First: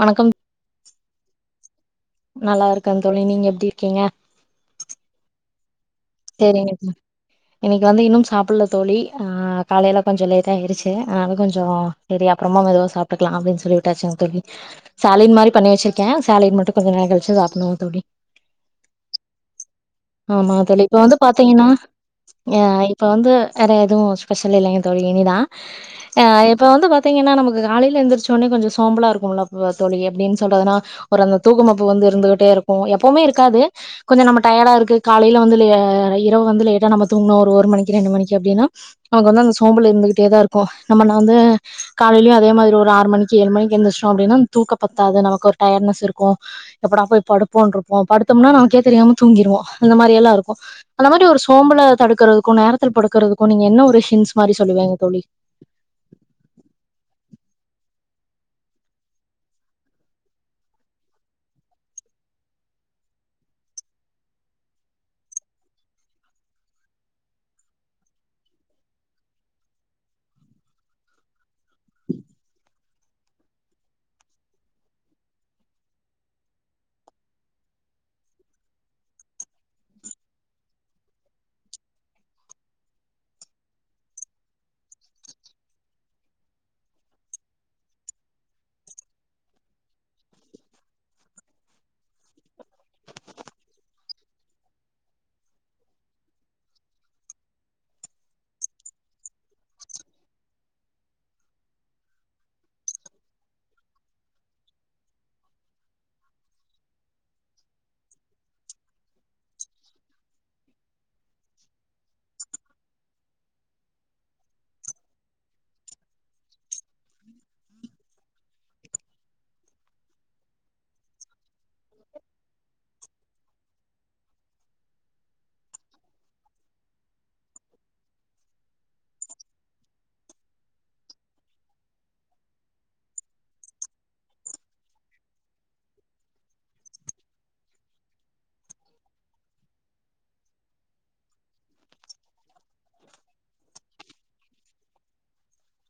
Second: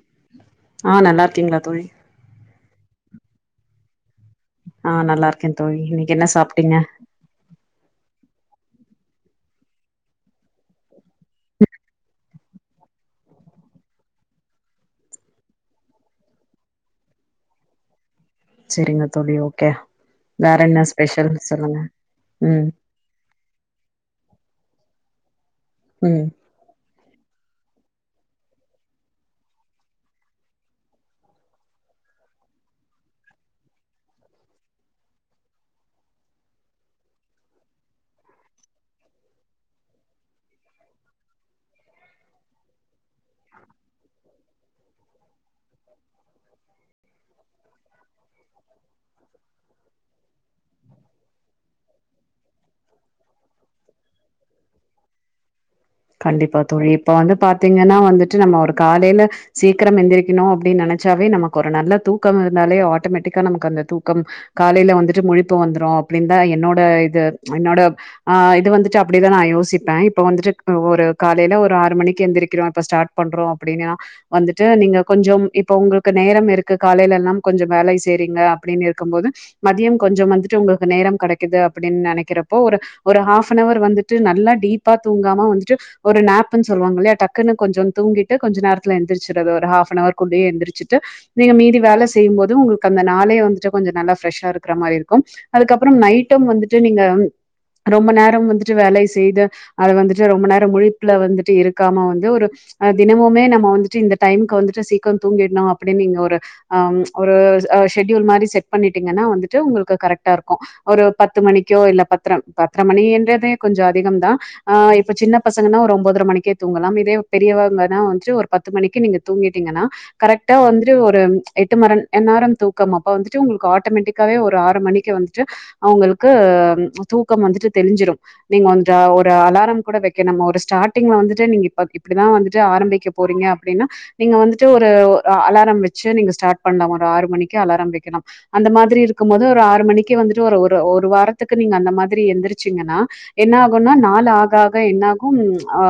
வணக்கம் ஆ நல்லா இருக்கீங்ளா தோழி நல்லா இருக்கே தோழி நீங்க எப்டி இருக்கீங்க ஆ நல்லா இருக்கே தோழி இன்னைக்கு என்ன சேரிங்க சாப்டீங்க இன்னைக்கு வந்து இன்னு சாப்படல தோழி ஆ காலைல கொஞ்ச லேட் ஆயிச்சு அதனாலே கொஞ்சோ சரி அப்புறமா மெதுவா சாப்ட்டுக்கலா அப்டின்னு சொல்லிட்டாச்சுங் தோழி சேலட் மாரி பண்ணி வெச்சிருக்கே சேலட் மட்டு கொஞ்ச நேரகழிச்சு சாப்படணுங் தோழி செரிங்க தோழி ஓகே ஆமா வேற அதல்ல என்ன இப்ப வந்து ஸ்பெஷல் பாத்தீங்கனா சொல்லுங்க ஏ ம் ஐ இப்ப வந்து நெறைய எதுவு ஸ்பெஷல் இல்லைங்க தோழி இனி தா ம் ஹ இப்ப வந்து பாத்தீங்கனா நமக்கு காலில எந்திரச்சோனே கொஞ்ச சோம்பலா இருக்கும்ல தோழி அப்டின்னு சொல்றதுனா ஒரு அந்த தூக்குமப்பு வந்து இருந்துகிட்டே இருக்கு எப்பவுமே இருக்காது கொஞ்ச நம்ம டயர்டா இருக்கு காலைல வந்து இரவு வந்து லேட்டா நம்ம தூங்கணு ஒரு மணிக்கு ரெண்டு மணிக்கு அப்டின்னா நமக் வந்து அந்த சோம்பல் இருந்துட்டே இருக்கு நம்ம நா வந்து காலைலயு அதே மாதிரி ஒரு ஆறு மணிக்கு ஏழு மணிக்கு எந்திச்ட்டோ அப்டின்னா தூக்க பத்தாது நமக்கு ஒரு டயர்னஸ் இருக்கு எப்படா போய் படுப்போனு இருப்போ படுத்தம்னா நமக்கே தெரியாம தூங்கிடுவோ இந்த மாரி எல்லா இருக்கு அந்த மாதிரி ஒரு சோம்பல தடுக்கறதுக்கு நேரத்தில படுக்கறதுக்கு நீங்க என்ன ஒரு ஹின்ஸ் மாரி சொல்லுவீங்க தோழி கண்டிப்பா தோழி இப்ப வந்து பாத்தீங்கன்னா வந்துட்டு நம்ம ஒரு காலையில சீக்கிரம் எந்திரிக்கோணு அப்படின்னு நினைச்சாவே நமக்கு ஒரு நல்ல தூக்கோருந்தாலே ஆட்டோ மெட்டிக்கா நமக்கு அந்த தூக்கம் காலையில வந்துட்டு முழிப்பு வந்துரு அப்படின்தா என்னோட இது என்னோட ஆ இது வந்துட்டு அப்படிதா நா யோசிப்பே இப்ப வந்துட்டு ஒரு காலையில ஒரு ஆறு மணிக்கி எந்திரிக்கிறோ இப்ப ஸ்டார்ட் பண்றோ அப்படின்னா வந்துட்டு நீங்க கொஞ்சோம் இப்ப உங்களுக்கு நேரமிருக்கு காலையிலெல்லா கொஞ்சே வேலை செய்றிங்க அப்படின்னு இருக்கும் போது மதியம் கொஞ்சம் வந்துட்டு உங்களுக்கு நேரம் கடைக்கிது அப்படின் நெனைக்கிறப்போ ஒரு ஒரு ஹாப் அன்னவர் வந்துட்டு நல்லா டீப்பா தூங்காம வந்து ட்டு ஒரு நப்புன் சொல்வாங்கில்லையா டக்குனு கொஞ்சோ தூங்கிட்டு கொஞ்ச நேரத்துல எழுந்துச்சறது ஒரு ஹாப்னவர் குள்ளயே எழுந்திருச்சிட்டு நீங்க மீதி வே செய்யும் போது உங்களுக்கு அந்த நாளையே வந்துட்டு கொஞ்சோ நல்லா ஃப்ரெஷ்ஷா இருக்கற மாரி இருக்கு அதுக்கப்புறோ நைட்டு வந்துட்டு நீங்க ரொம்ப நேரம் வந்துட்டு வேலை செய்து அதது வந்துட்டு ரொம்ப நேர் ட முழிப்புல வந்துட்டு இருக்காம வந்து ஒரு அ தினமுமே நம்ம வந்துட்டு இந்த டைமுக்கு வந்துட்டு சீக்கிரோ தூங்கிர்ணு அப்படின்னு நீங்க ஒரு ஆ ம் ஒரு அ ஷெடியூல் மாரி செட் பண்ணிட்டீங்கன்னா வந்துட்டு உங்களுக்கு கரெக்ட்டாருக்கு ஒரு பத்து மணிக்கோ இல்ல பத்தரம் பத்துர மணி என்றதே கொஞ்சோ அதிகம் தா ஆ இப்ப சின்ன பசங்கன்னா ஒரு ஒன்பதரை மணிக்கே தூங்கலாப் இதே பெரியவங்கன்னா வந்துட்டு ஒரு பத்து மணிக்கி நீங்க தூங்கிட்டீங்கன்னா கரெக்டா வந்துட்டு ஒரு எட்டு மரம் நேரம் தூக்கப் அப்ப வந்துட்டு உங்களுக்கு ஆட்டோமேட்டிக் காவே ஒரு ஆறு மணிக்கி வந்துட்டு அவங்களுக்கு தூக்கம் வந்துட்டு தெளிஞ்சிரு நீங்க வந்ட்டு ஒரு அலாரம் கூட வெக் க்கே நம்ம ஒரு ஸ்டார்டிங்ல வந்துட்டு நீங்க இப்ப இப்படிதா வந்துட்டு ஆரம்பிக்க போறீங்க அப்படின்னா நீங்க வந்துட்டு ஒரு அலாரோ வச்சு நீங்க ஸ்டார்ட் பண்ணலா ஒரு ஆறு மணிக்கி அலாரம் வைக்கலாம் அந்த மாதிரி இருக்கும் போது ஒரு ஆறு மணிக்கே வந்துட்டு ஒரு ஒரு ஒரு வாரத்துக்கு நீங்க அந்த மாதிரி எந்திரிச்சிங்கன்னா என்னாகுன்னா நாலு ஆக ஆக என்னாகும் ஆ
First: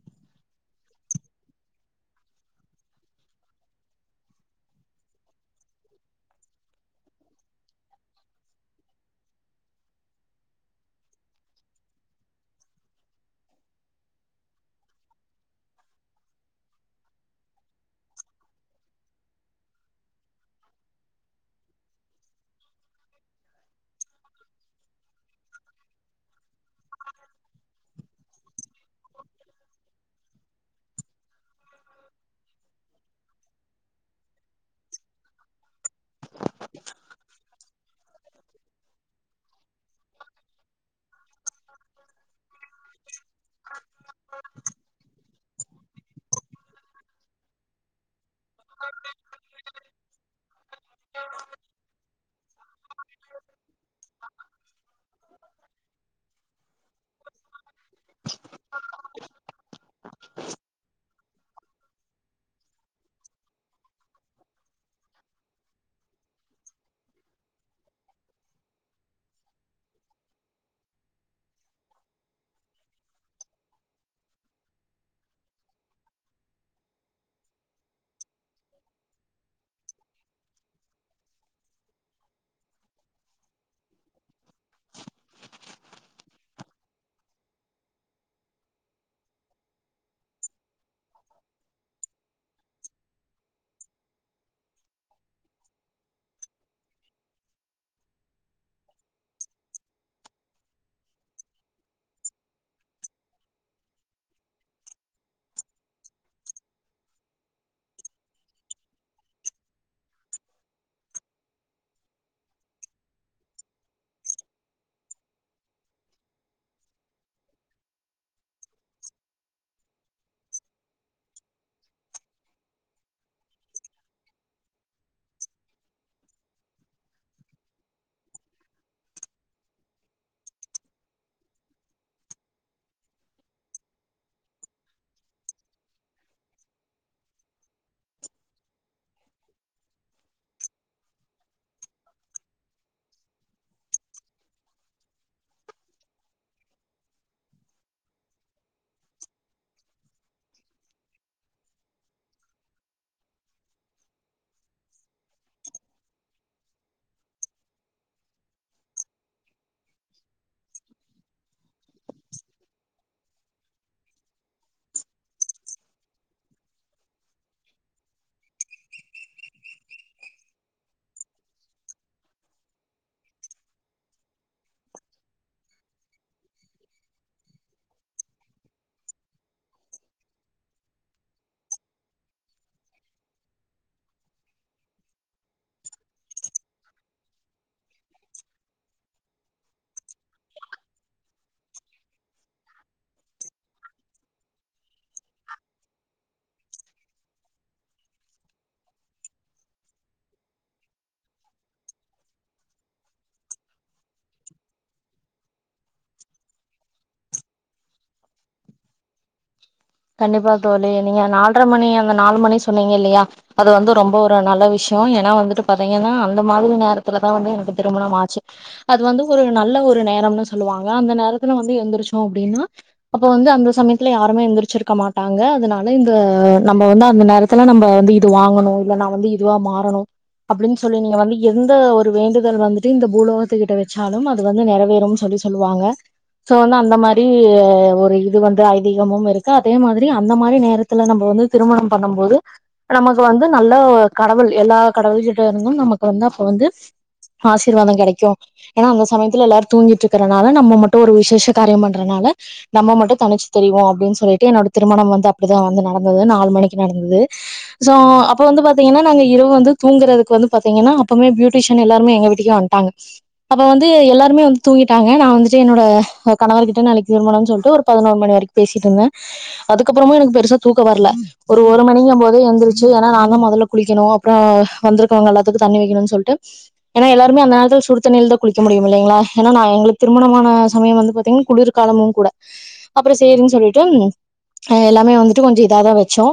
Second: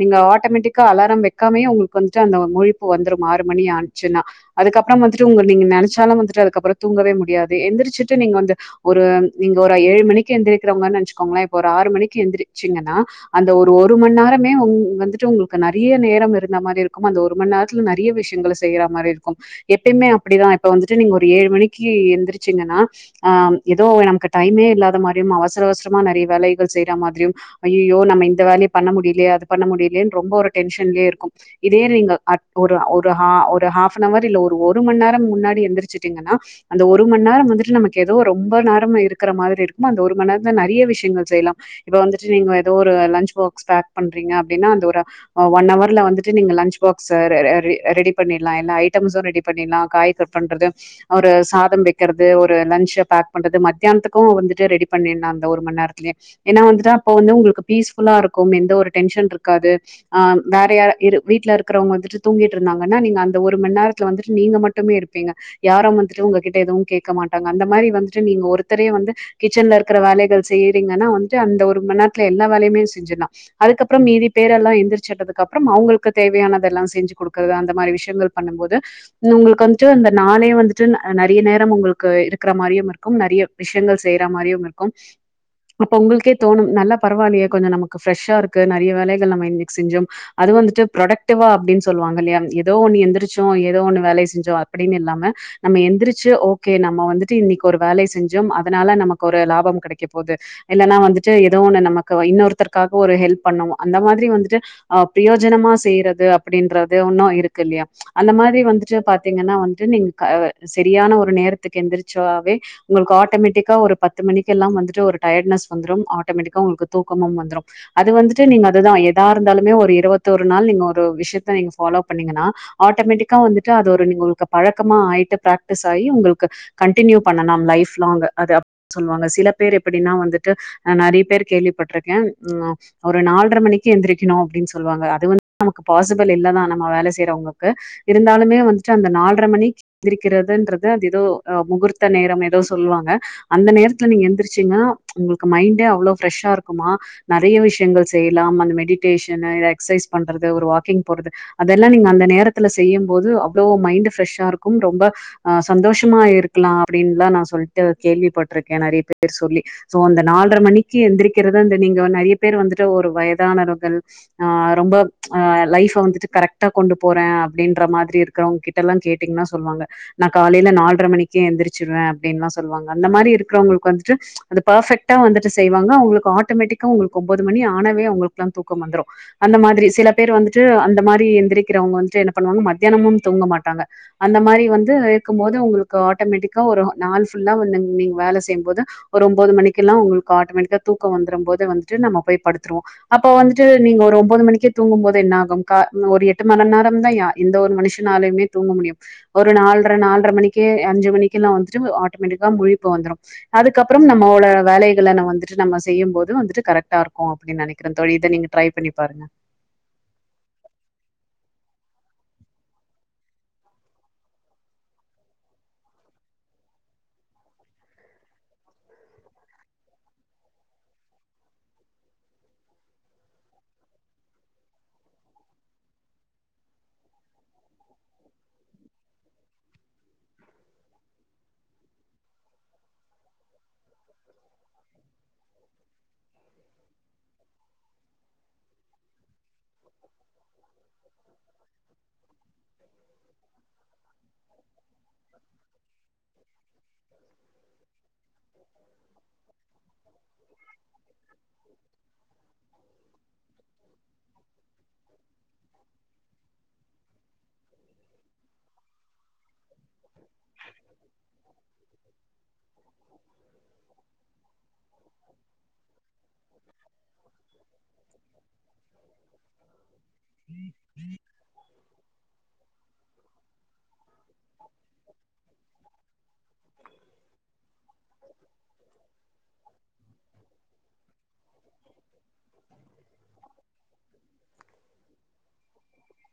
நீங்க ஆட்டோமேட்டிக்கா அலாரம் வெக்காமையு உங்களுக்கு வந்துட்டு அந்த முழிப்பு வந்துரு ஆறு மணி ஆனுச்சுன்னா அதுக்கப்புறம் வந்துட்டு உங்க நீங்க நெனைச்சாலு வந்துட்டு அதுக்கப்புறோ தூங்கவே முடியாது எந்திரச்சிட்டு நீங்க வந்து ஒரு நீங்க ஒரு ஏழு மணிக்கி எழுந்திரிக்கிறவங்கன்னு வச்சுக்கோங்களே இப்ப ஒரு ஆறு மணிக்கி எழுந்திரிச்சீங்கன்னா அந்த ஒரு ஒரு மணி நேரமே உங் வந்துட்டு உங்களுக்கு நறைய நேரம் இருந்தா மாரி இருக்கும் அந்த ஒரு மண் நேர் த்ல நறைய விஷ்யங்கள செய்யற மாரி இருக்கு எப்பயுமே அப்படிதா இப்ப வந்துட்டு நீங்க ஒரு ஏழு மணிக்கி எந்திரிச்சிங்கன்னா ஆ ஏதோ நமக்கு டைமே இல்லாத மாதிரியு அவசர அவசரமா நிறைய வேலைகள் செய்யற மாதிரியு அய்யயோ நம்ம இந்த வேலையே பண்ண முடியலையே அது பண்ண முடியலேன்னு ரொம்ப ஒரு டென்ஷன்லயே இருக்கு இதே நீங்க அட் ஒரு ஒரு ஹா ஒரு ஹாஃப்னவர் இல்ல ஒரு மணி நேரம் முன்னாடி எந்திரச்சு ங்கன்னா அந்த ஒரு மணி நேரம் வந்துட்டு நமக்கு ஏதோ ரொம்ப நேரம் இருக்கற மாரி இருக்குமா அந்த ஒரு நேரோதா நெறைய விஷ்யங்கள் செய்யலா இப்ப வந்துட்டு நீங் அப்றோ லன்ச் பாக்ஸ் பேக் பண்றீங்க அப்டின்னா அந்த ஒரு அ ஒன்னவர்ல வந்துட்டு நீங்க லன்ச் பாக்ஸ் ரெ ரெ ரெடி பண்ணிட்லா எல்லா ஐட்டம்ஸும் ரெடி பண்ணில்லா காய் கட் பண்றது ஒரு சாதம் வெக்கிறது ஒரு லன்ச் பேக் பண்றது மத்தியானத்துக்கு வந்துட்டு ரெடி பண்ணிர்லா அந்த ஒரு மணி நேரத்துலயே ஏன்னா வந்துட்டா அப்ப வந்து உங்களுக்கு பீஸ்ஃபுல்லாருக்கும் எந்த ஒரு டென்ஷன்ருக்காது ஆ வேற யார் இரு வீட்ல இருக்குறவங்க வந்துட்டு தூங்கிட்டுருந்தாங்கன்னா நீங்க அந்த ஒரு மணி நேரத்துல வந்துட்டு நீங்க மட் மட்டுமே இருப்பீங்க யாரும் வந்துட்டு உங்ககிட்ட எதுவு கேட்க மாட்டாங்க அந்த மாரி வந்துட்டு நீங்க ஒருத்தரே வந்து கிச்சன்ல இருக்கற வேலைகள் செய்யறீங்கன்னா வந்துட்டு அந்த ஒரு மணி நேரத்துல எல்லா வேலையுமே செஞ்சிர்லா அதுக்கப்புறம் மீதி பேரெல்லா எந்திரச்சுறதுக்கு அப்றம் அவங்களுக்கு தேவையானதெல்லா செஞ்சு குடுக்குறது அந்த மாரி விஷ்யங்கள் பண்ணும் போது உங்களுக்கு வந்துட்டு இந்த நானே வந்துட்டு ந நெறைய நேரம் உங்களுக்கு இருக்கற மாரியும் இருக்கும் நெறைய விஷயங்கள் செய்யற மாரியும் இருக்கும் அப்பா உங்களுக்கே தோணும் நல்லா பரவால்லயே கொஞ்சோ நமக்கு ஃப்ரெஷ்ஷா இருக்கு நறைய வேலைகள் நம்ம இன்னைக்கு செஞ்சோம் அது வந்துட்டு ப்ரொடக்டிவா அப்டின்னு சொல்லுவாங்க இல்லையா ஏதோ ஒண்ணு எந்திரிச்சோ ஏதோ ஒண்ணு வேலைய செஞ்சோலை அப்டின்னு இல்லாம நம்ம எந்திரிச்சு ஓகே நம்ம வந்துட்டு இன்னைக்கு ஒரு வேலைய செஞ்சோம் அதனால நமக்கு ஒரு லாபம் கெடைக்க போகுது இல்லன்னா வந்துட்டு ஏதோ ஒண்ணு நமக்கு இன்னொருத்தருக்காக ஒரு ஹெல்ப் பண்ணோ அந்த மாதிரி வந்துட்டு ஆ பிரயோஜனமா செய்றது அப்டின்றது இன்னு இருக்கு இல்லயா அந்த மாரி வந்துட்டு பாத்தீங்கன்னா வந்துட்டு நீங்க கா சரியான ஒரு நேரத்துக்கு எந்திரிச்சாவே உங்களுக்கு ஆட்டோமேட்டிக்கா ஒரு பத்து மணிக்கெல்லா வந்துட்டு ஒரு டயர்ட்னஷ் வந்துரும் ஆட்டோமேட்டிக்கா உங்களுக்கு தூக்கமும் வந்துரு அது வந்துட்டு நீங்க அதுதா எதா இருந்தாலுமே ஒரு இருவத்தோரு நாள் நீங்க ஒரு விஷயத்த நீங்க ஃபாலோ பண்ணீங்கன்னா ஆட்டோமேட்டிக்கா வந்துட்டு அது ஒரு நீங்க உங்களுக்கு பழக்கமா ஆய்ட்டு பிரக்டிஸ் ஆயி உங்களுக்கு கண்டினியூ பண்ணலாம் லைஃப் லாங்க் அத சொல்லுவாங்க சில பேர் எப்படின்னா வந்துட்டு நா நெறைய பேர் கேள்விப்பட்ருக்க ஆ ஒரு நால்ற மணிக்கு எந்திரிக்கணு அப்டின் சொல்வாங்க அது வந்து நமக்கு பாசிபிள் இல்லதா நம்ம வேல செய்றவங்களுக்கு இருந்தாலுமே வந்துட்டு அந்த நால்ற மணிக் எந்திருக்கிறதுன்றது அது ஏதோ அ முகூர்த்த நேரம் ஏதோ சொல்லுவாங்க அந்த நேரத்துல நீங்க எந்திரிச்சீங்னா உங்களுக்கு மைண்டே அவ்ளோ ஃப்ரெஷ்ஷாருக் க்குமா நெறைய விஷயங்கள் செய்யலாம் அந்த மெடிடேஷன் எக்சைஸ் பண்றது ஒரு வாக்கிங் போறது அதெல்லா நீங்க அந்த நேரத்துல செய்யும் போது அவ்ளோ மைண்ட் ஃப்ரெஷ்ஷாருக்கும் ரொம்ப ஆ சந்தோஷமா இருக்கலா அப்டின்லா நா சொல்ட்டு கேள்விப்பட்ருக்க நெறைய பேர் சொல்லி சோ அந்த நால்ற மணிக்கி எந்திரிக்கிறது அந்த நீங்க நெறைய பேர் வந்துட்டு ஒரு வயதானவர்கள் ஆ ரொம்ப அ லைஃப வந்துட்டு கரெக்டா கொண்டு போற அப்டின்ற மாதிரி இருக்கிறவங்க கிட்டல்லா கேட்டீங்கன்னா சொல்லுவாங்க நா காலைல நால்ற மணிக்கே எந்திரிச்சிருவ அப்டின்ல்லா சொல்வாங்க அந்த மாரி இருக்கறவங்களுக்கு வந்துட்டு அந்த பர்ஃபெக்டா வந்துட்டு செய்வாங்க அவங்களுக்கு ஆட்டோமேட்டிக்கா அவங்களுக்கு ஒம்பது மணி ஆனாவே அவங்களுக்குக்கெல்லா தூக்கம் வந்துரு அந்த மாதிரி சில பேர் வந்துட்டு அந்த மாரி எந்திரிக்கிறவங்க வந்துட்டு என்ன பண்ணுவாங்க மத்தியானமும் தூங்க மாட்டாங்க அந்த மாரி வந்து இருக்கு போது உங்களுக்கு ஆட்டோமேட்டிக்கா ஒரு நாள் ஃபுல்லா வந்து நீங்க வேல செய்யும்போது ஒரு ஒம்போது மணிக்கெல்லா உங்களுக்கு ஆட்டோமேட்டிக்கா தூக்கோ வந்துரும்போதே வந்துட்டு நம்ம போய் படுத்துருவோ அப்ப வந்துட்டு நீங்க ஒரு ஒம்போது மணிக்கே தூங்கும்போது என்ன ஆகுங்கா ஒரு எட்டு மணி நேரம்தா யா எந்த ஒரு மனுஷனாலய்மே தூங்க முடியு ஒரு நால்ட்‌ற நால்ட்ற மணிக்கே அஞ்சு மணிக்கல்லா வந்துட்டு ஆட்டோமேட்டிக்கா முழிப்பு வந்துரு அதுக்கப்புறம் நம்மளோட வேலைகள ந வந்து ட்டு நம்ம செய்யும் போது வந்துட்டு கரெக்டா இருக்கு அப்டின்னு நெனக்கிற தோழி இத நீங்க ட்ரை பண்ணி பாருங்க கண்டிப்பா தோழி நீங்க நால்ட்ரை மணி அந்த நாலு மணி சொன்னீங்க இல்லையா அது வந்து ரொம்ப ஒரு நல்ல விஷயோ ஏன்னா வந்துட்டு பாத்தீங்கன்னா அந்த மாதிரி நேரத்துலதா வந்து எனக்கு திருமணம் ஆச்சு அது வந்து ஒரு நல்ல ஒரு நேரம்னு சொல்லுவாங்க அந்த நேரத்துல வந்து எந்திரிச்சோ அப்டின்னா அப்போ வந்து அந்த சமயத்துல யாருமே எந்திரிச்சிருக் க்க மாட்டாங்க அதனால இந்த நம்ம வந்து அந்த நேரத்துல நம்ம வந்து இது வாங்கணு இல்ல நா வந்து இதுவா மாறணு அப்டின்னு சொல்லி நீங்க வந்து எந்த ஒரு வேண்டுதல் வந்துட்டு இந்த பூலோகத்து கிட்ட வச்சாலும் அது வந்து நெறைவேறும்னு சொல்லி சொ சொல்லுவாங்க சோ வந்து மாரி ஒரு இது வந்து ஐதீகமு இருக் க்கு அதே மாதிரி அந்த மாரி நேரத்துல நம்ம வந்து திருமணம் பண்ணும் போது நமக்கு வந்து நல்ல கடவுள் எல்லா கடவுள்கிட்ட இருந்தும் நமக்கு வந்து அப்ப வந்து ஆசிர்வாதோ கெடைக்கு ஏன்னா அந்த சமயத்துல எல்லாரு தூங்கிட்டு இருக்கறனால நம்ம மட்டு ஒரு விசேஷ காரியோ பண்றனால நம்ம மட்டு தனிச்சு தெரிவோ அப்டின்னு சொல்லி ட்டு என்னோட திருமணம் வந்து அப்டிதா வந்து நடந்தது நாலு மணிக்கு நடந்தது சோ அப்ப வந்து பாத்தீங்கன்னா நாங்க இரவு வந்து தூங்குறக்கு வந்து பாத்தீங்கன்னா அப்பமே பியூட்டிஷ ன் எல்லாருமே எங்க வீட்டுக்கே வன்ட்டாங்க அப்ப வந்து எல்லாருமே வந்து தூங்கிட்டாங்க நா வந்துட்டு என்னோட கணவர் கிட்ட நாளைக்கு திருமணோ சொல்லிட்டு ஒரு பதினோரு மணி வர பேசிட்டு இருந்தே அதுக்கப்புறமு எனக்கு பெருசா தூக்க வரல ஒரு ஒரு மணிக்குங்போதே எந்துருச்சு ஏன்னா நா தா மொதல்ல குளிக்கணு அப்புறோ வந்திருக்கவங்க எல்லாத்துக்கு தண்ணி வைக்கணும்னு சொல்லிட்டு ஏன்னா எல்லாருமே அந்த நேரத்துல சு சுடுத்தண்ணியில தா குளிக்க முடியு இல்லைங்களா ஏன்னா நா எங்களுக்கு திருமணமான சமய வந்து பாத்தீன் குளுரு காலமு கூட அப்புறோ சரின்னு சொல்லிட்டு எல்லாமே வந்துட்டு கொஞ்சோ இதாதா வச்சோ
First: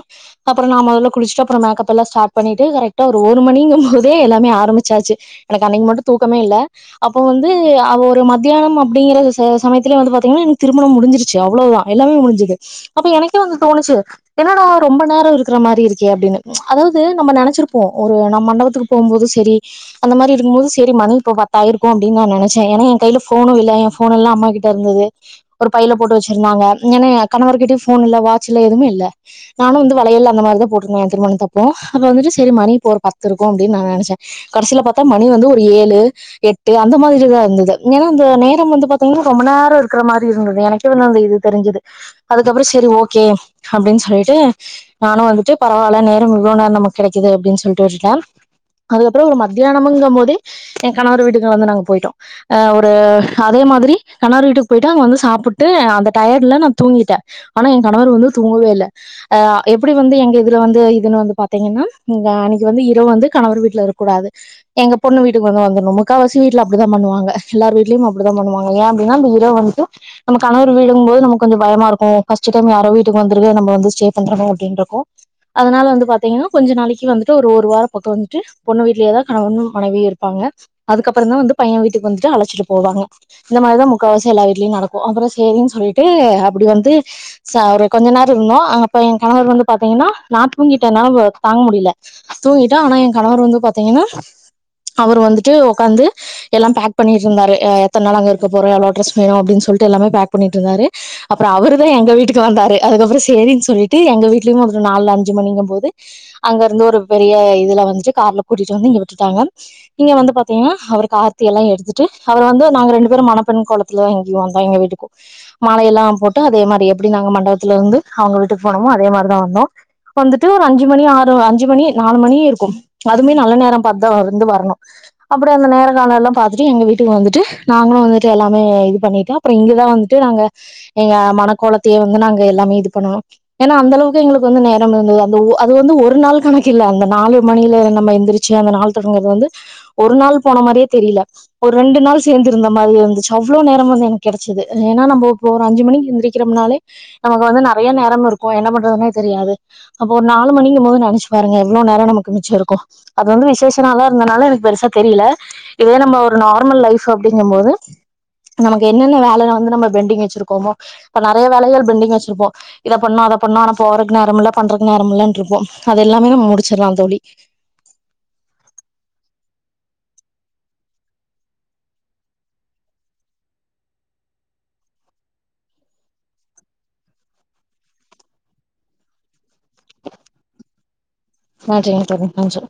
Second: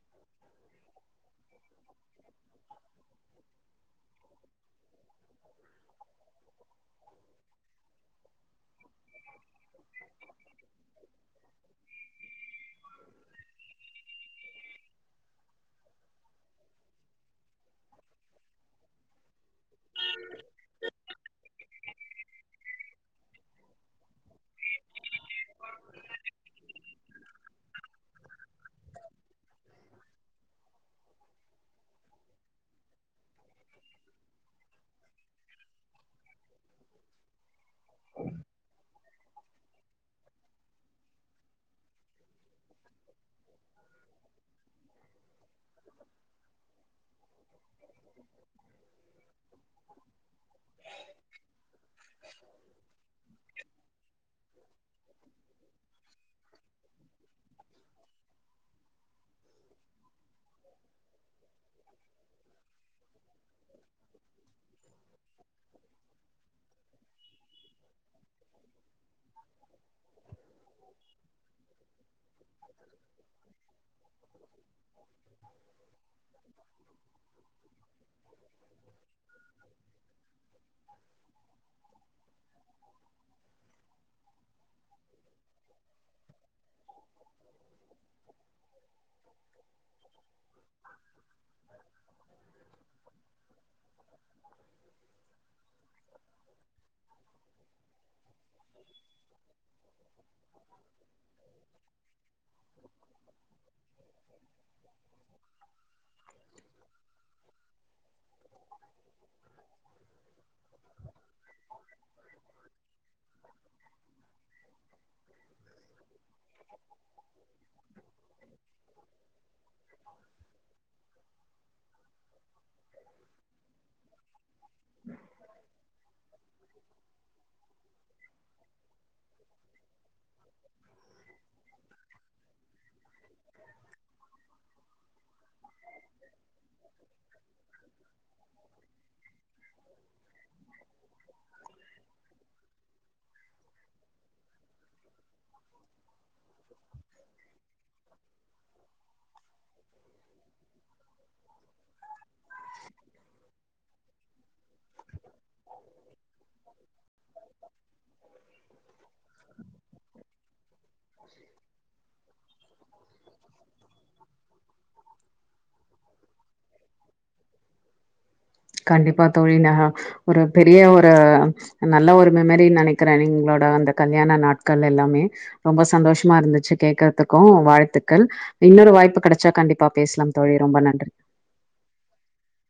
அப்புறோ நா மொதல்ல குளிச்ட்டு அப்புறோ மேக்கப் எல்லா ஸ்டார்ட் பண்ணிட்டு கரெக்டா ஒரு ஒரு மணிங்கும்போதே எல்லாமே ஆரம்பிச்சாச்சு எனக்கு அன்னைக்கு மட்டு தூக்கமே இல்ல அப்போ வந்து அவ ஒரு மத்தியானம் அப்டிங்குற ச சமயத்துல வந்து பாத்தீங்கன்னா எனக்கு திருமணம் முடிஞ்சிருச்சு அவ்ளோதா எல்லாமே முடி சிது அப்ப எனக் கே ஒன்னு தோணுச்சு என்னடா ரொம்ப நேரோ இருக்குற மாரி இருக்கே அப்டின்னு அதாவது நம்ம நெனச்சிருப்போ ஒரு நம்ம மண்டபத்துக்கு போம் போது சரி அந்த மாரி இருக்கும் போது சரி மணி இப்ப பத்தாயிருக்கு அப்டின் நா நெனச்சே ஏனா எ கைல ஃபோனு இல்ல எ ஃபோனெல்லா அம்மா கிட்ட இருந்தது ஒரு பையில போட்டு வச்சிருந்தாங்க ஏன்னா கணவர் கிட்ட ஃபோன் இல்ல வாட்ச் இல்ல எதுமே இல்ல நானு வந்து வளையல் அந்த மாரிதா போட்டுருந்தே திருமண தப்போ அப்ப வந்துட்டு சரி மணி இப்போ ஒரு பத்து இருக்கு அப்டின்னு நெனச்சே கடைசில பாத்தா மணி வந்து ஒரு ஏழு எட்டு அந்த மாதிரிதா இருந்தது ஏன்னா அந்த நேரம் வந்து பாத்தீங்கன்னா ரொம்ப நேரோ இருக்குற மாரி இருந்தது எனக்கு [unintelligible] மாரி தெரிஞ்சுது அதுக்கப்புறோ சரி ஓகே அப்டின்னு சொல்லிட்டு நானு வந்துட்டு பரவாயில்ல நேரோ இவ்ளோ நேரோ நம்ம கெடைக்குது அப்டின்னு சொல்லிட்டு விட்டுட்டே அதுக்கப்புறோ ஒரு மத்தியானமுங்கும் போதே எ கணவர் வீட்டுகு வந்து நாங்க போயிட்டோ அ ஒரு அதே மாதிரி கணவர் வீட்டுக்கு போயிட்டு அங்க வந்து சாப்புட்டு அந்த டயர்ட்ல நா தூங்கிட்டே ஆனா என் கணவர் வந்து தூங்கவே இல்ல அ எப்டி வந்து எங்க இதுல வந்து இதுன்னு வந்து பாத்தீங்கன்னா அன்னைக்கு வந்து இரவு வந்து கணவர் வீட்டுல இருக்கக்கூடாது எங்க பொண்ணு வீட்டுக்கு வந்து வந்துற்னு முக்கா வாசி வீட்டுல அப்டிதா பண்ணுவாங்க எல்லார் வீ்ட்லயு அப் டிதா பண்ணுவாங்க ஏ அப்டினா இந்த இரவு வந்துட்டு நம்ம கணவர் வீடுங்குபோது நமக்கு கொஞ்சோ பயமா இருக் ஃபஸ்ட் டைம் யாரோ வீட்டுக்கு வந்துரு நம்ம வந்து ஸ்டே பண்றோ அப்டின்றப்போ அதனால வந்து பாத்தீங்கன்னா கொஞ்ச நாளைக்கு வந்துட்டு ஒரு ஒரு வார பக்கோ வந்துட்டு பொண்ணு வீட்டுலயேதா கணவன்னு மனைவியு இருப்பாங்க அதுக்கப்புறோ தா வந்து பைய வீட்டுக்கு வந்துட்டு அழச்சிட்டு போவாங்க இந்த மாரிதா முக்கால்வாசி எல்லா வீட்லயு நடக்கு அப்புறோ செரின்னு சொல்லிட்டு அப்டி வந்து ச ஒரு கொஞ்ச நேரோ இருந்தோ அப்ப எ கணவர் வந்து பாத்தீங்கன்னா நா தூங்கிட்ட என்னால தாங்க முடில தூங்கிட்ட ஆனா எ கணவர் வந்து பாத்தீங்கன்னா அவர் வந்துட்டு ஒக்காந்து எல்லா பேக் பண்ணிட்டு இருந்தாரு அ எத்த நாள் அங்க இருக்க போறோ எவ்ளோ ட்ரெஸ் வேணு அப்டின்னு சொல்ட்டு எல்லாமே பேக் பண்ணிட்டு இருந்தாரு அப்றோ அவரு தா எங்க வீட்டுக்கு வந்தாரு அதுக்கப்புற செரின்னு சொல்லிட்டு எங்க வீட்டுலயு வ நாலு அஞ்சு மணிங்கம்போது அங்க இருந்து ஒரு பெரிய இதுல வந்துட்டு கார்ல கூட்டிட்டு வந்து இங்க விட்டுட்டாங்க இங்க வந்து பாத்தீங்கன்னா அவருக்கு ஆர்த்தி எல்லா எடுத்துட்டு அவர வந்து நாங்க ரெண்டு பேரும் மனப்பெண் கோலத் துல இங்கயு வந்தோ எங்க வீட்டுக்கு மாலை எல்லா போட்டு அதே மாரி எப்டி நாங்க மண்டபத்துல இருந்து அவுங்க வீட்டுக்கு போனமோ அதே மாரிதா வந்தோ வந்துட்டு ஒரு அஞ்சு மணி ஆறு அஞ்சு மணி நாலு மணி இருக்கு அதுமே நல்ல நேரம் பாத்தா வர்ந்து வர்ணு அப்புடே அந்த நேர கால எல்லா பாத்துட்டு எங்க வீட்டுக்கு வந்துட்டு நாங்ளு வந்துட் து எல்லாமே இது பண்ணிட்டு அப்ற இங்கதா வந்துட்டு நாங்க எங்க மனக்கோலத்தயே வந்து நாங்க எல்லாமே இது பண்ணுனு ஏன்னா அந்த அளவுக்கு எங்ளுக்கு வந்து நேரம் இருந்துது அந்த உவ அது வந்து ஒரு நாள் கணக்கில்ல அந்த நாலு மணில நம்ம எந்துருச்சு அந்த நாள் தொடங்கற்து வந்து ஒரு நாள் போன மாரியே தெரில ஒரு ரெண்டு நாள் சேந்திருந்த மாரி இர்ந்துச்சு அவ்ளோ நேரம் வந்து எனக் கெடச்சிது ஏன்னா நம்போ இப்போ ஒரு அஞ்சு மணிக் எந்துரிக்கிறம்ணாளே நமக் வந்து நறைய நேரம் இருக்கு என்ன பண்றதுனே தெரியாது அப்ப ஒரு நாலு மணிங்கிம்போது நெனைச்சு பாருங்க எவ்ளோ நேர நமக்கு மிச்ச இருக்கு அது வந்து விசேஷ நாளா இருந்தால எனக்கு பெருசா தெரியல இதே நம்ம ஒரு நார்மல் லைஃப் அப்டிங்கம்போது நமக்கு என்னென்ன வேலையன வந்து நம்ம பெண்டிங் வச்சிருக்கோமோ இப்ப நறைய வேலைகள் பெண்டிங் வச்சிருப்போ இதை பண்ணோ அதை பண்ணோ ஆனா போறக்கு நேரம் இல்ல பண்றக்கு நேரம் இல்லாம இருப்போ அது எல்லாமே நம்ம முடிச்சிட்லா தோழி கண்டிப்பா தோழி நா ஒரு பெரிய ஒரு நல்ல ஒரு மெமரின் நெனக்கிற நீங்களோட அந்த கல்யாண நாட்கள் எல்லாமே ரொம்ப சந்தோஷமா இர்ந்துச்சு கேக்குறதுக்கு வாழ்த்துக்கள் இன்னொரு வாய்ப்பு கடச்சா கண்டிப்பா பேஸ்லா தோழி ரொம்ப நன்றி நன்றிங் தோழி நன்றி